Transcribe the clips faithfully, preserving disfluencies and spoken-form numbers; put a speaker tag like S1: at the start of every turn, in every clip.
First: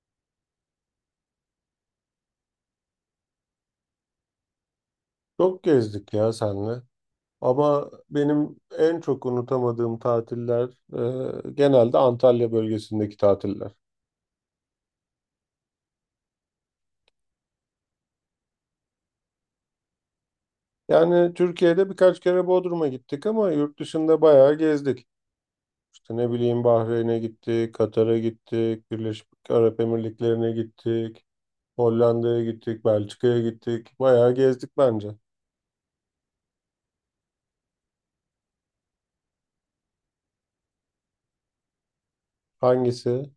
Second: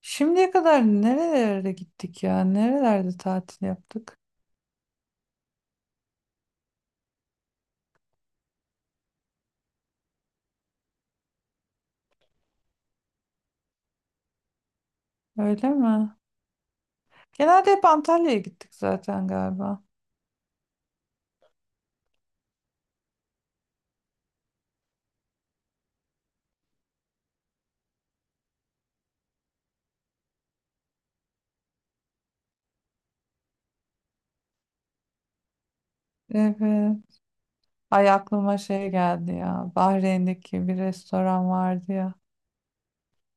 S1: Şimdiye kadar nerelere gittik ya? Nerelerde tatil yaptık?
S2: Çok gezdik ya senle. Ama benim en çok unutamadığım tatiller e, genelde Antalya bölgesindeki tatiller.
S1: Öyle mi? Genelde hep Antalya'ya gittik zaten galiba.
S2: Yani Türkiye'de birkaç kere Bodrum'a gittik ama yurt dışında bayağı gezdik. İşte ne bileyim Bahreyn'e gittik, Katar'a gittik, Birleşik Arap Emirlikleri'ne gittik, Hollanda'ya gittik, Belçika'ya gittik. Bayağı gezdik bence.
S1: Evet. Ay aklıma şey geldi ya. Bahreyn'deki bir restoran vardı ya.
S2: Hangisi?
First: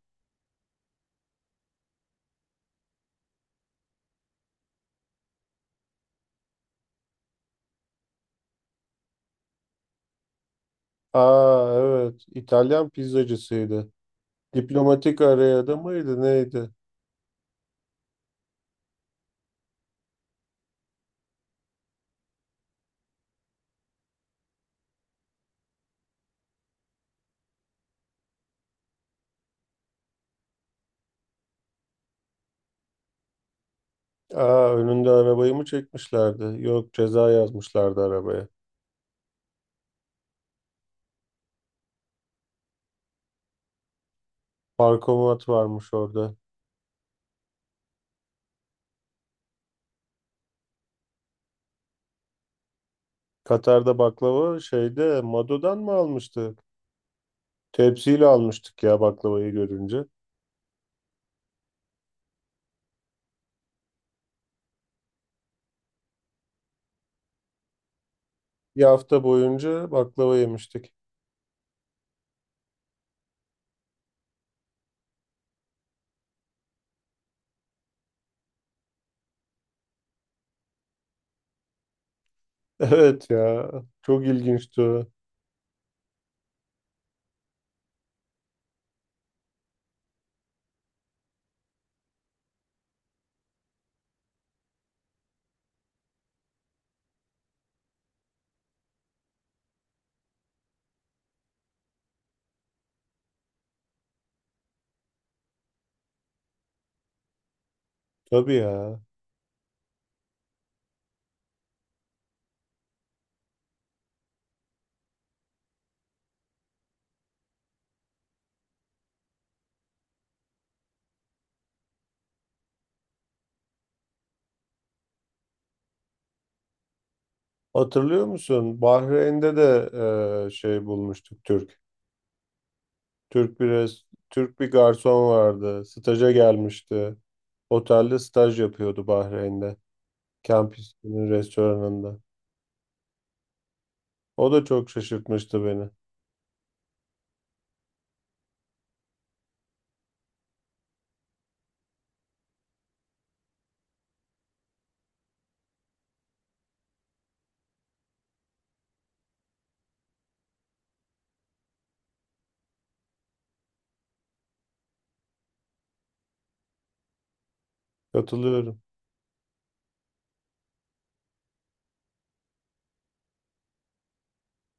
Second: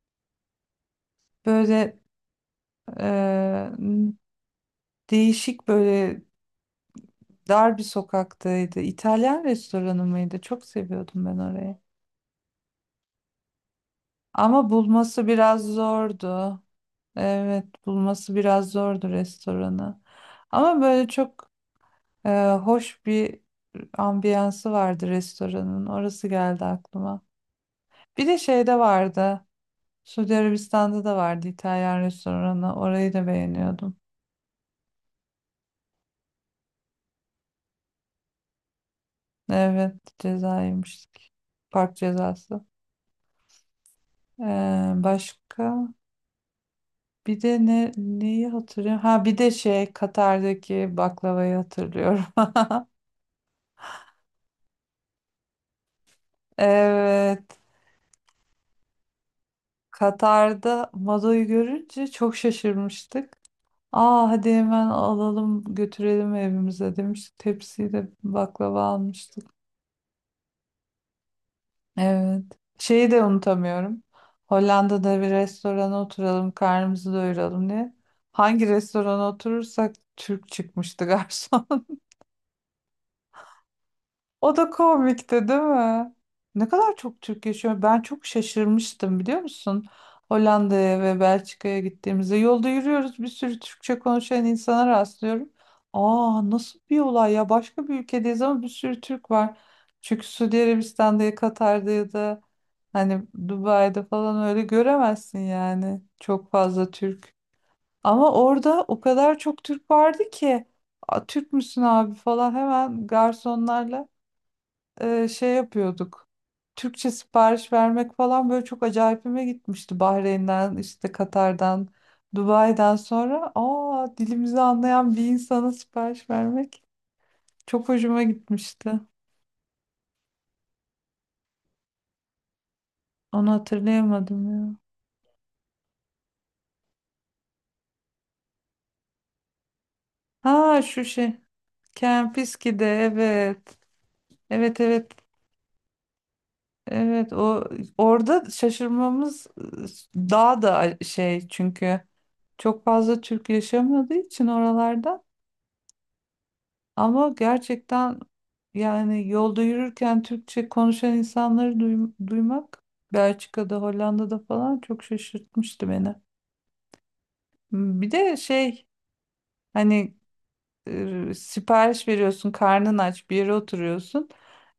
S1: Böyle e, değişik böyle dar bir sokaktaydı. İtalyan restoranı mıydı? Çok seviyordum ben
S2: Aa
S1: orayı.
S2: evet, İtalyan pizzacısıydı.
S1: Ama
S2: Diplomatik
S1: bulması biraz
S2: araya da mıydı
S1: zordu.
S2: neydi?
S1: Evet, bulması biraz zordu restoranı. Ama böyle çok Ee, hoş bir ambiyansı vardı restoranın. Orası geldi aklıma. Bir de şeyde vardı. Suudi Arabistan'da da vardı İtalyan restoranı. Orayı da beğeniyordum.
S2: Aa, önünde arabayı mı çekmişlerdi? Yok ceza yazmışlardı arabaya.
S1: Evet, ceza yemiştik. Park cezası. Ee,
S2: Parkomat
S1: başka
S2: varmış orada.
S1: bir de ne neyi hatırlıyorum? Ha bir de şey Katar'daki baklavayı hatırlıyorum.
S2: Katar'da baklava şeyde Mado'dan mı almıştık?
S1: Evet.
S2: Tepsiyle almıştık ya baklavayı görünce.
S1: Katar'da Mado'yu görünce çok şaşırmıştık. Aa hadi hemen alalım götürelim evimize demiştik. Tepsiyi de
S2: Bir
S1: baklava
S2: hafta
S1: almıştık.
S2: boyunca baklava yemiştik.
S1: Evet. Şeyi de unutamıyorum. Hollanda'da bir restorana oturalım, karnımızı doyuralım diye. Hangi restorana oturursak Türk çıkmıştı garson.
S2: Evet ya, çok
S1: O da
S2: ilginçti o.
S1: komikti, değil mi? Ne kadar çok Türk yaşıyor. Ben çok şaşırmıştım, biliyor musun? Hollanda'ya ve Belçika'ya gittiğimizde yolda yürüyoruz, bir sürü Türkçe konuşan insana rastlıyorum. Aa, nasıl bir olay ya, başka bir ülkedeyiz ama bir sürü Türk var. Çünkü Suudi Arabistan'da ya Katar'da ya da hani Dubai'de falan öyle göremezsin yani çok fazla Türk. Ama
S2: Tabii
S1: orada
S2: ya.
S1: o kadar çok Türk vardı ki "Aa, Türk müsün abi" falan, hemen garsonlarla e, şey yapıyorduk. Türkçe sipariş vermek falan böyle çok acayipime gitmişti. Bahreyn'den, işte Katar'dan, Dubai'den sonra aa dilimizi anlayan bir insana sipariş vermek çok hoşuma
S2: Hatırlıyor musun?
S1: gitmişti.
S2: Bahreyn'de de e, şey bulmuştuk Türk.
S1: Onu
S2: Türk bir res-
S1: hatırlayamadım
S2: Türk bir
S1: ya.
S2: garson vardı. Staja gelmişti. Otelde staj yapıyordu Bahreyn'de.
S1: Ha şu
S2: Kampüsünün
S1: şey.
S2: restoranında.
S1: Kempiski'de, evet.
S2: O da
S1: Evet,
S2: çok
S1: evet.
S2: şaşırtmıştı beni.
S1: Evet, o orada şaşırmamız e, daha da şey çünkü çok fazla Türk yaşamadığı için oralarda. Ama gerçekten yani yolda yürürken Türkçe konuşan insanları duym- duymak Belçika'da, Hollanda'da falan çok şaşırtmıştı beni. Bir de
S2: Katılıyorum.
S1: şey hani e, sipariş veriyorsun, karnın aç, bir yere oturuyorsun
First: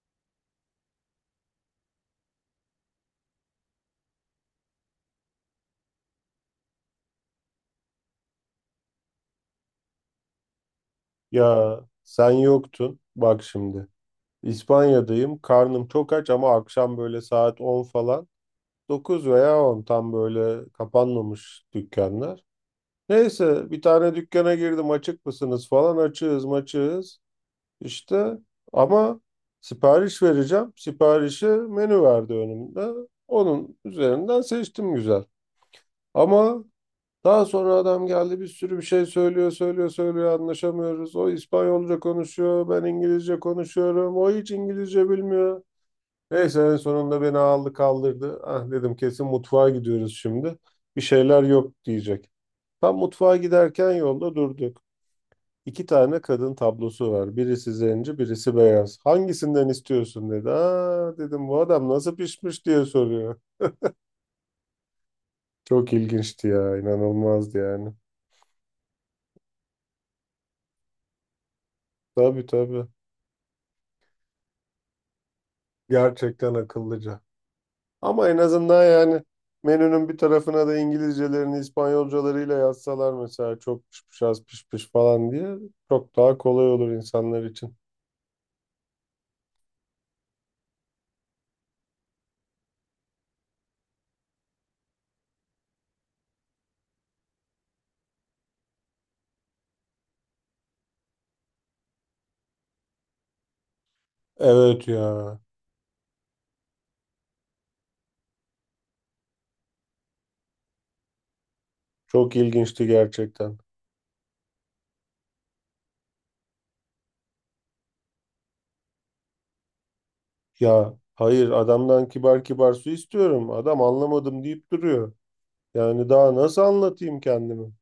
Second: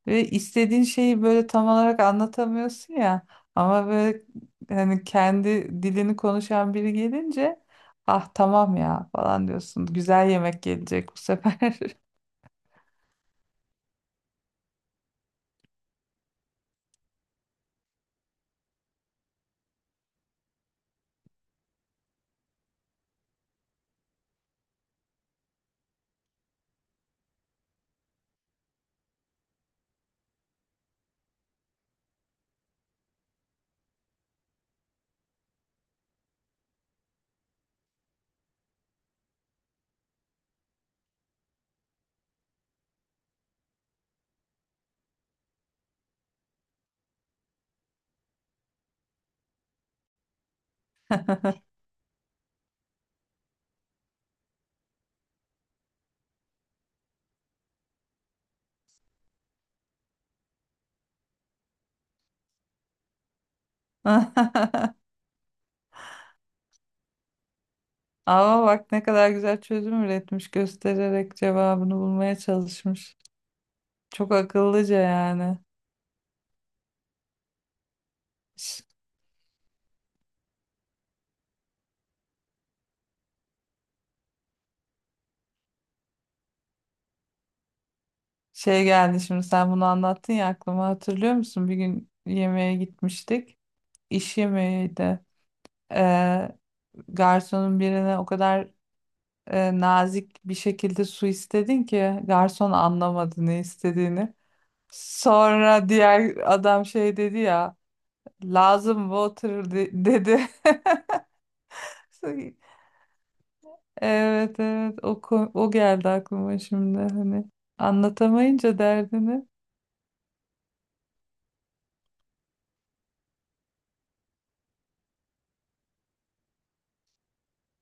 S1: ve istediğin şeyi böyle tam olarak anlatamıyorsun ya. Ama böyle hani kendi dilini konuşan biri gelince ah tamam ya falan diyorsun. Güzel yemek gelecek bu sefer.
S2: Ya sen yoktun. Bak şimdi. İspanya'dayım. Karnım çok aç ama akşam böyle saat on falan, dokuz veya on, tam böyle kapanmamış dükkanlar. Neyse bir tane dükkana girdim. Açık mısınız falan. Açığız maçığız. İşte ama sipariş vereceğim. Siparişi menü verdi önümde. Onun üzerinden seçtim güzel. Ama daha sonra adam geldi bir sürü bir şey söylüyor, söylüyor, söylüyor anlaşamıyoruz. O İspanyolca konuşuyor, ben İngilizce konuşuyorum. O hiç İngilizce bilmiyor. Neyse en sonunda beni aldı kaldırdı. Ah dedim kesin mutfağa gidiyoruz şimdi. Bir şeyler yok diyecek. Tam mutfağa giderken yolda durduk. İki tane kadın tablosu var. Birisi zenci, birisi beyaz. Hangisinden istiyorsun dedi. Aa dedim bu adam nasıl pişmiş diye soruyor. Çok ilginçti ya, inanılmazdı yani.
S1: Ama bak ne kadar güzel çözüm üretmiş, göstererek cevabını bulmaya
S2: Tabii tabii.
S1: çalışmış. Çok akıllıca yani.
S2: Gerçekten akıllıca. Ama en azından
S1: Ş-
S2: yani menünün bir tarafına da İngilizcelerini İspanyolcalarıyla yazsalar mesela çok piş piş az piş piş falan diye çok daha kolay olur insanlar için.
S1: Şey geldi şimdi sen bunu anlattın ya aklıma, hatırlıyor musun? Bir gün yemeğe gitmiştik. İş yemeğiydi. Ee, Garsonun birine o kadar e, nazik bir şekilde su istedin ki garson anlamadı ne istediğini.
S2: Evet ya.
S1: Sonra diğer adam şey dedi ya, lazım water de- dedi.
S2: Çok ilginçti gerçekten.
S1: Evet, evet, o, ko- o geldi aklıma şimdi hani anlatamayınca derdini.
S2: Ya hayır, adamdan kibar kibar su istiyorum. Adam anlamadım deyip duruyor. Yani daha nasıl anlatayım kendimi?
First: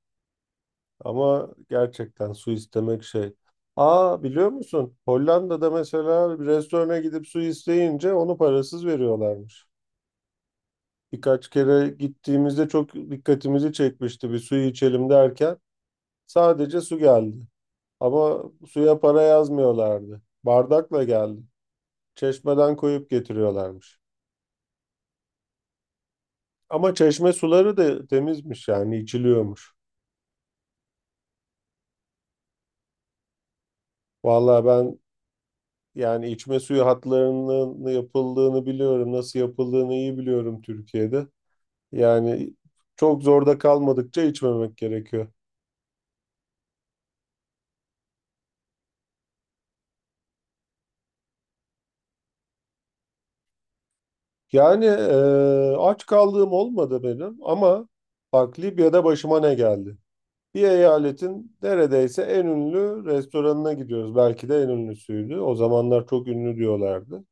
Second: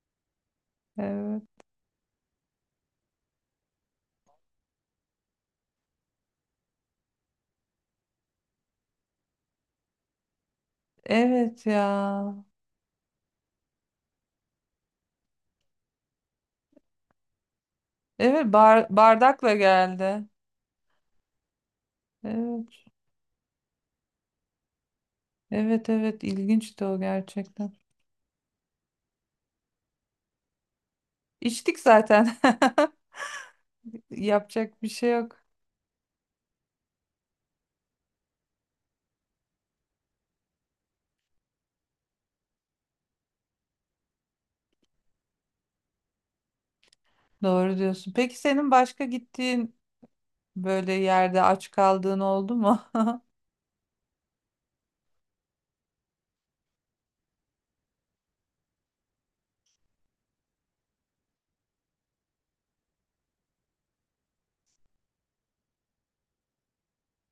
S1: Evet.
S2: Ama gerçekten su istemek şey. Aa, biliyor musun? Hollanda'da mesela bir restorana gidip su isteyince onu parasız veriyorlarmış. Birkaç
S1: Evet
S2: kere
S1: ya.
S2: gittiğimizde çok dikkatimizi çekmişti, bir suyu içelim derken sadece su geldi. Ama
S1: Evet, bar-
S2: suya para
S1: bardakla
S2: yazmıyorlardı.
S1: geldi.
S2: Bardakla geldi. Çeşmeden
S1: Evet.
S2: koyup getiriyorlarmış.
S1: Evet, evet, ilginçti
S2: Ama
S1: o
S2: çeşme
S1: gerçekten.
S2: suları da temizmiş, yani içiliyormuş.
S1: İçtik zaten.
S2: Vallahi
S1: Yapacak bir
S2: ben,
S1: şey yok.
S2: yani içme suyu hatlarının yapıldığını biliyorum. Nasıl yapıldığını iyi biliyorum Türkiye'de. Yani çok zorda kalmadıkça içmemek gerekiyor.
S1: Doğru diyorsun. Peki senin başka gittiğin böyle yerde aç kaldığın oldu mu?
S2: Yani e, aç kaldığım olmadı benim ama bak Libya'da başıma ne geldi? Bir eyaletin neredeyse en ünlü restoranına gidiyoruz. Belki de en ünlüsüydü. O zamanlar çok ünlü diyorlardı.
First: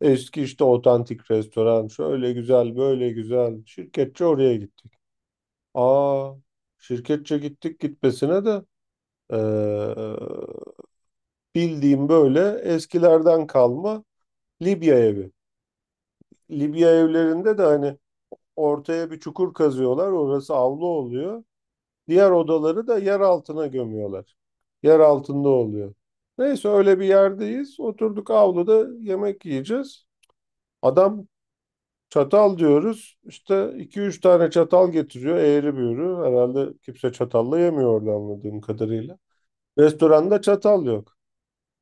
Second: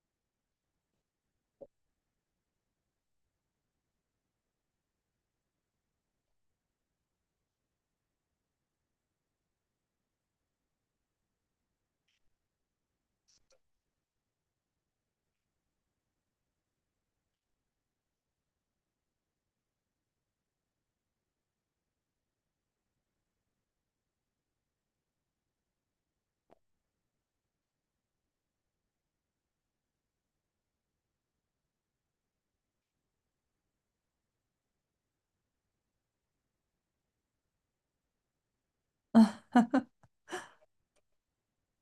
S2: Eski işte otantik restoran şöyle güzel böyle güzel şirketçi oraya gittik. Aa, şirketçe gittik gitmesine de eee, bildiğim böyle eskilerden kalma Libya evi. Libya evlerinde de hani ortaya bir çukur kazıyorlar, orası avlu oluyor. Diğer odaları da yer altına gömüyorlar. Yer altında oluyor. Neyse öyle bir yerdeyiz. Oturduk avluda yemek yiyeceğiz. Adam çatal diyoruz. İşte iki üç tane çatal getiriyor eğri büğrü. Herhalde kimse çatalla yemiyor orada anladığım kadarıyla. Restoranda çatal yok.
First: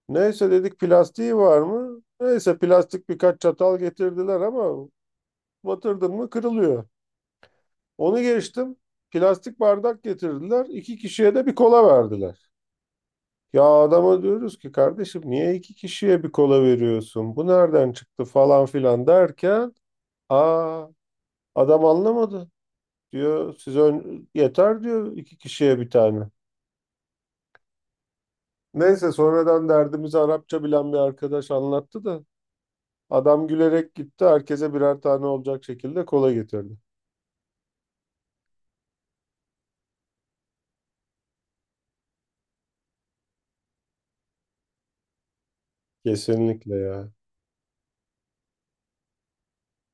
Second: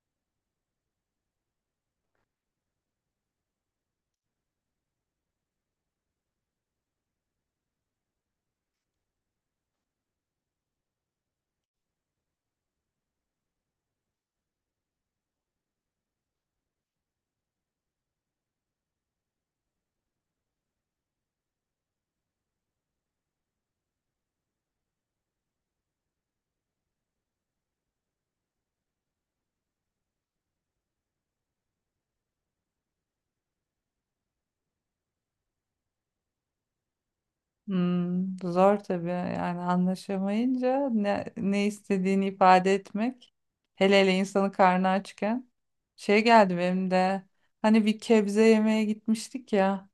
S2: Neyse dedik plastiği var mı? Neyse plastik birkaç çatal getirdiler ama batırdın mı kırılıyor. Onu geçtim. Plastik bardak getirdiler. İki kişiye de bir kola verdiler. Ya adama diyoruz ki kardeşim niye iki kişiye bir kola veriyorsun? Bu nereden çıktı falan filan derken aa adam anlamadı. Diyor siz ön- yeter diyor iki kişiye bir tane. Neyse sonradan derdimizi Arapça bilen bir arkadaş anlattı da adam gülerek gitti. Herkese birer tane olacak şekilde kola getirdi.
S1: Hmm, zor tabii yani anlaşamayınca ne, ne istediğini ifade etmek, hele hele insanın karnı açken şey geldi
S2: Kesinlikle
S1: benim
S2: ya.
S1: de hani bir kebze yemeye gitmiştik ya,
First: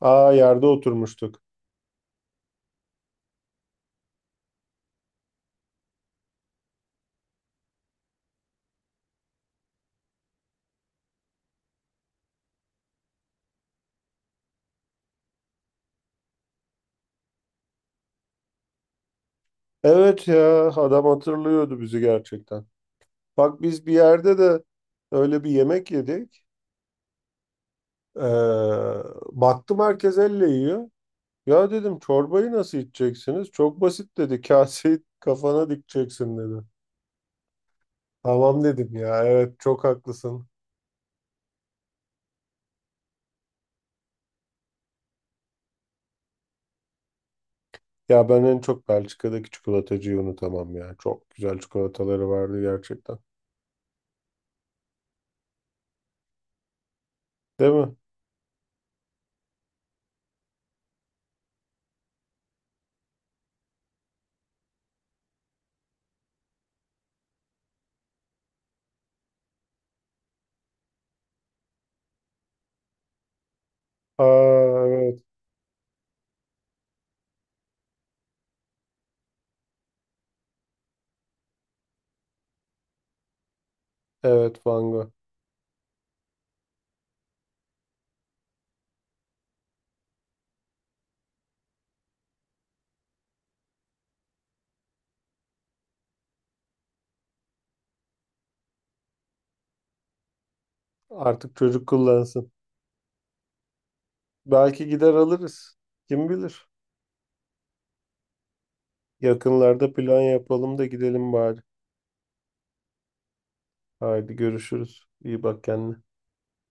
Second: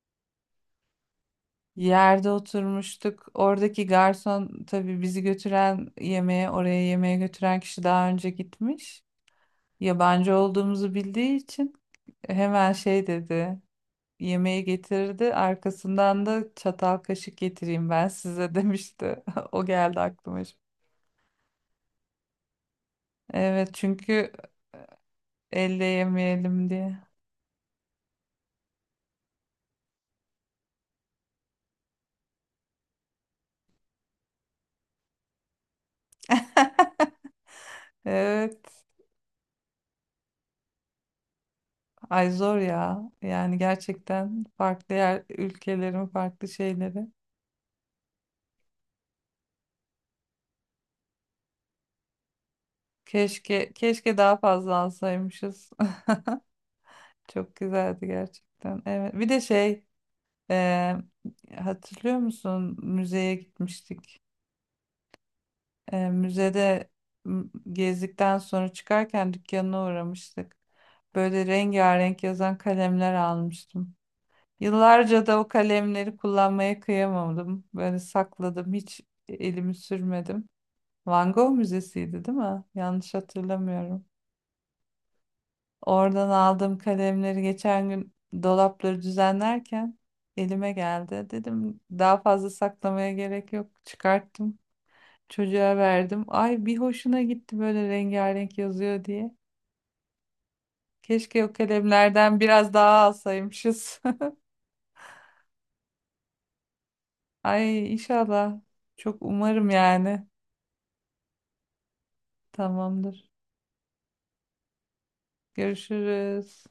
S2: Aa yerde oturmuştuk.
S1: yerde oturmuştuk, oradaki garson tabii bizi götüren yemeğe, oraya yemeğe götüren kişi daha önce gitmiş, yabancı olduğumuzu bildiği için hemen şey dedi, yemeği getirdi. Arkasından da çatal kaşık getireyim ben size demişti. O geldi
S2: Evet
S1: aklıma şimdi.
S2: ya, adam hatırlıyordu bizi gerçekten. Bak
S1: Evet
S2: biz bir
S1: çünkü
S2: yerde de öyle bir
S1: elle
S2: yemek yedik.
S1: yemeyelim diye.
S2: Ee, baktım herkes elle yiyor. Ya dedim çorbayı nasıl içeceksiniz? Çok basit dedi. Kaseyi kafana dikeceksin dedi.
S1: Evet.
S2: Tamam dedim ya, evet çok haklısın.
S1: Ay zor ya. Yani gerçekten farklı yer, ülkelerin farklı şeyleri.
S2: Ya ben en çok Belçika'daki çikolatacıyı unutamam ya. Çok güzel çikolataları vardı gerçekten.
S1: Keşke keşke daha fazla alsaymışız. Çok
S2: Değil mi?
S1: güzeldi gerçekten. Evet. Bir de şey, e, hatırlıyor musun? Müzeye gitmiştik. E, müzede m, gezdikten sonra çıkarken dükkanına uğramıştık. Böyle rengarenk yazan kalemler almıştım.
S2: Aa, evet.
S1: Yıllarca da o kalemleri kullanmaya kıyamadım. Böyle sakladım, hiç elimi sürmedim. Van Gogh Müzesi'ydi, değil mi? Yanlış hatırlamıyorum.
S2: Evet, Van Gogh.
S1: Oradan aldığım kalemleri geçen gün dolapları düzenlerken elime geldi. Dedim daha fazla saklamaya gerek yok. Çıkarttım. Çocuğa verdim. Ay bir hoşuna gitti böyle rengarenk yazıyor diye. Keşke o
S2: Artık çocuk
S1: kalemlerden
S2: kullansın.
S1: biraz daha alsaymışız.
S2: Belki gider alırız. Kim bilir?
S1: Ay inşallah. Çok umarım
S2: Yakınlarda plan
S1: yani.
S2: yapalım da gidelim bari.
S1: Tamamdır.
S2: Haydi görüşürüz. İyi bak kendine.
S1: Görüşürüz.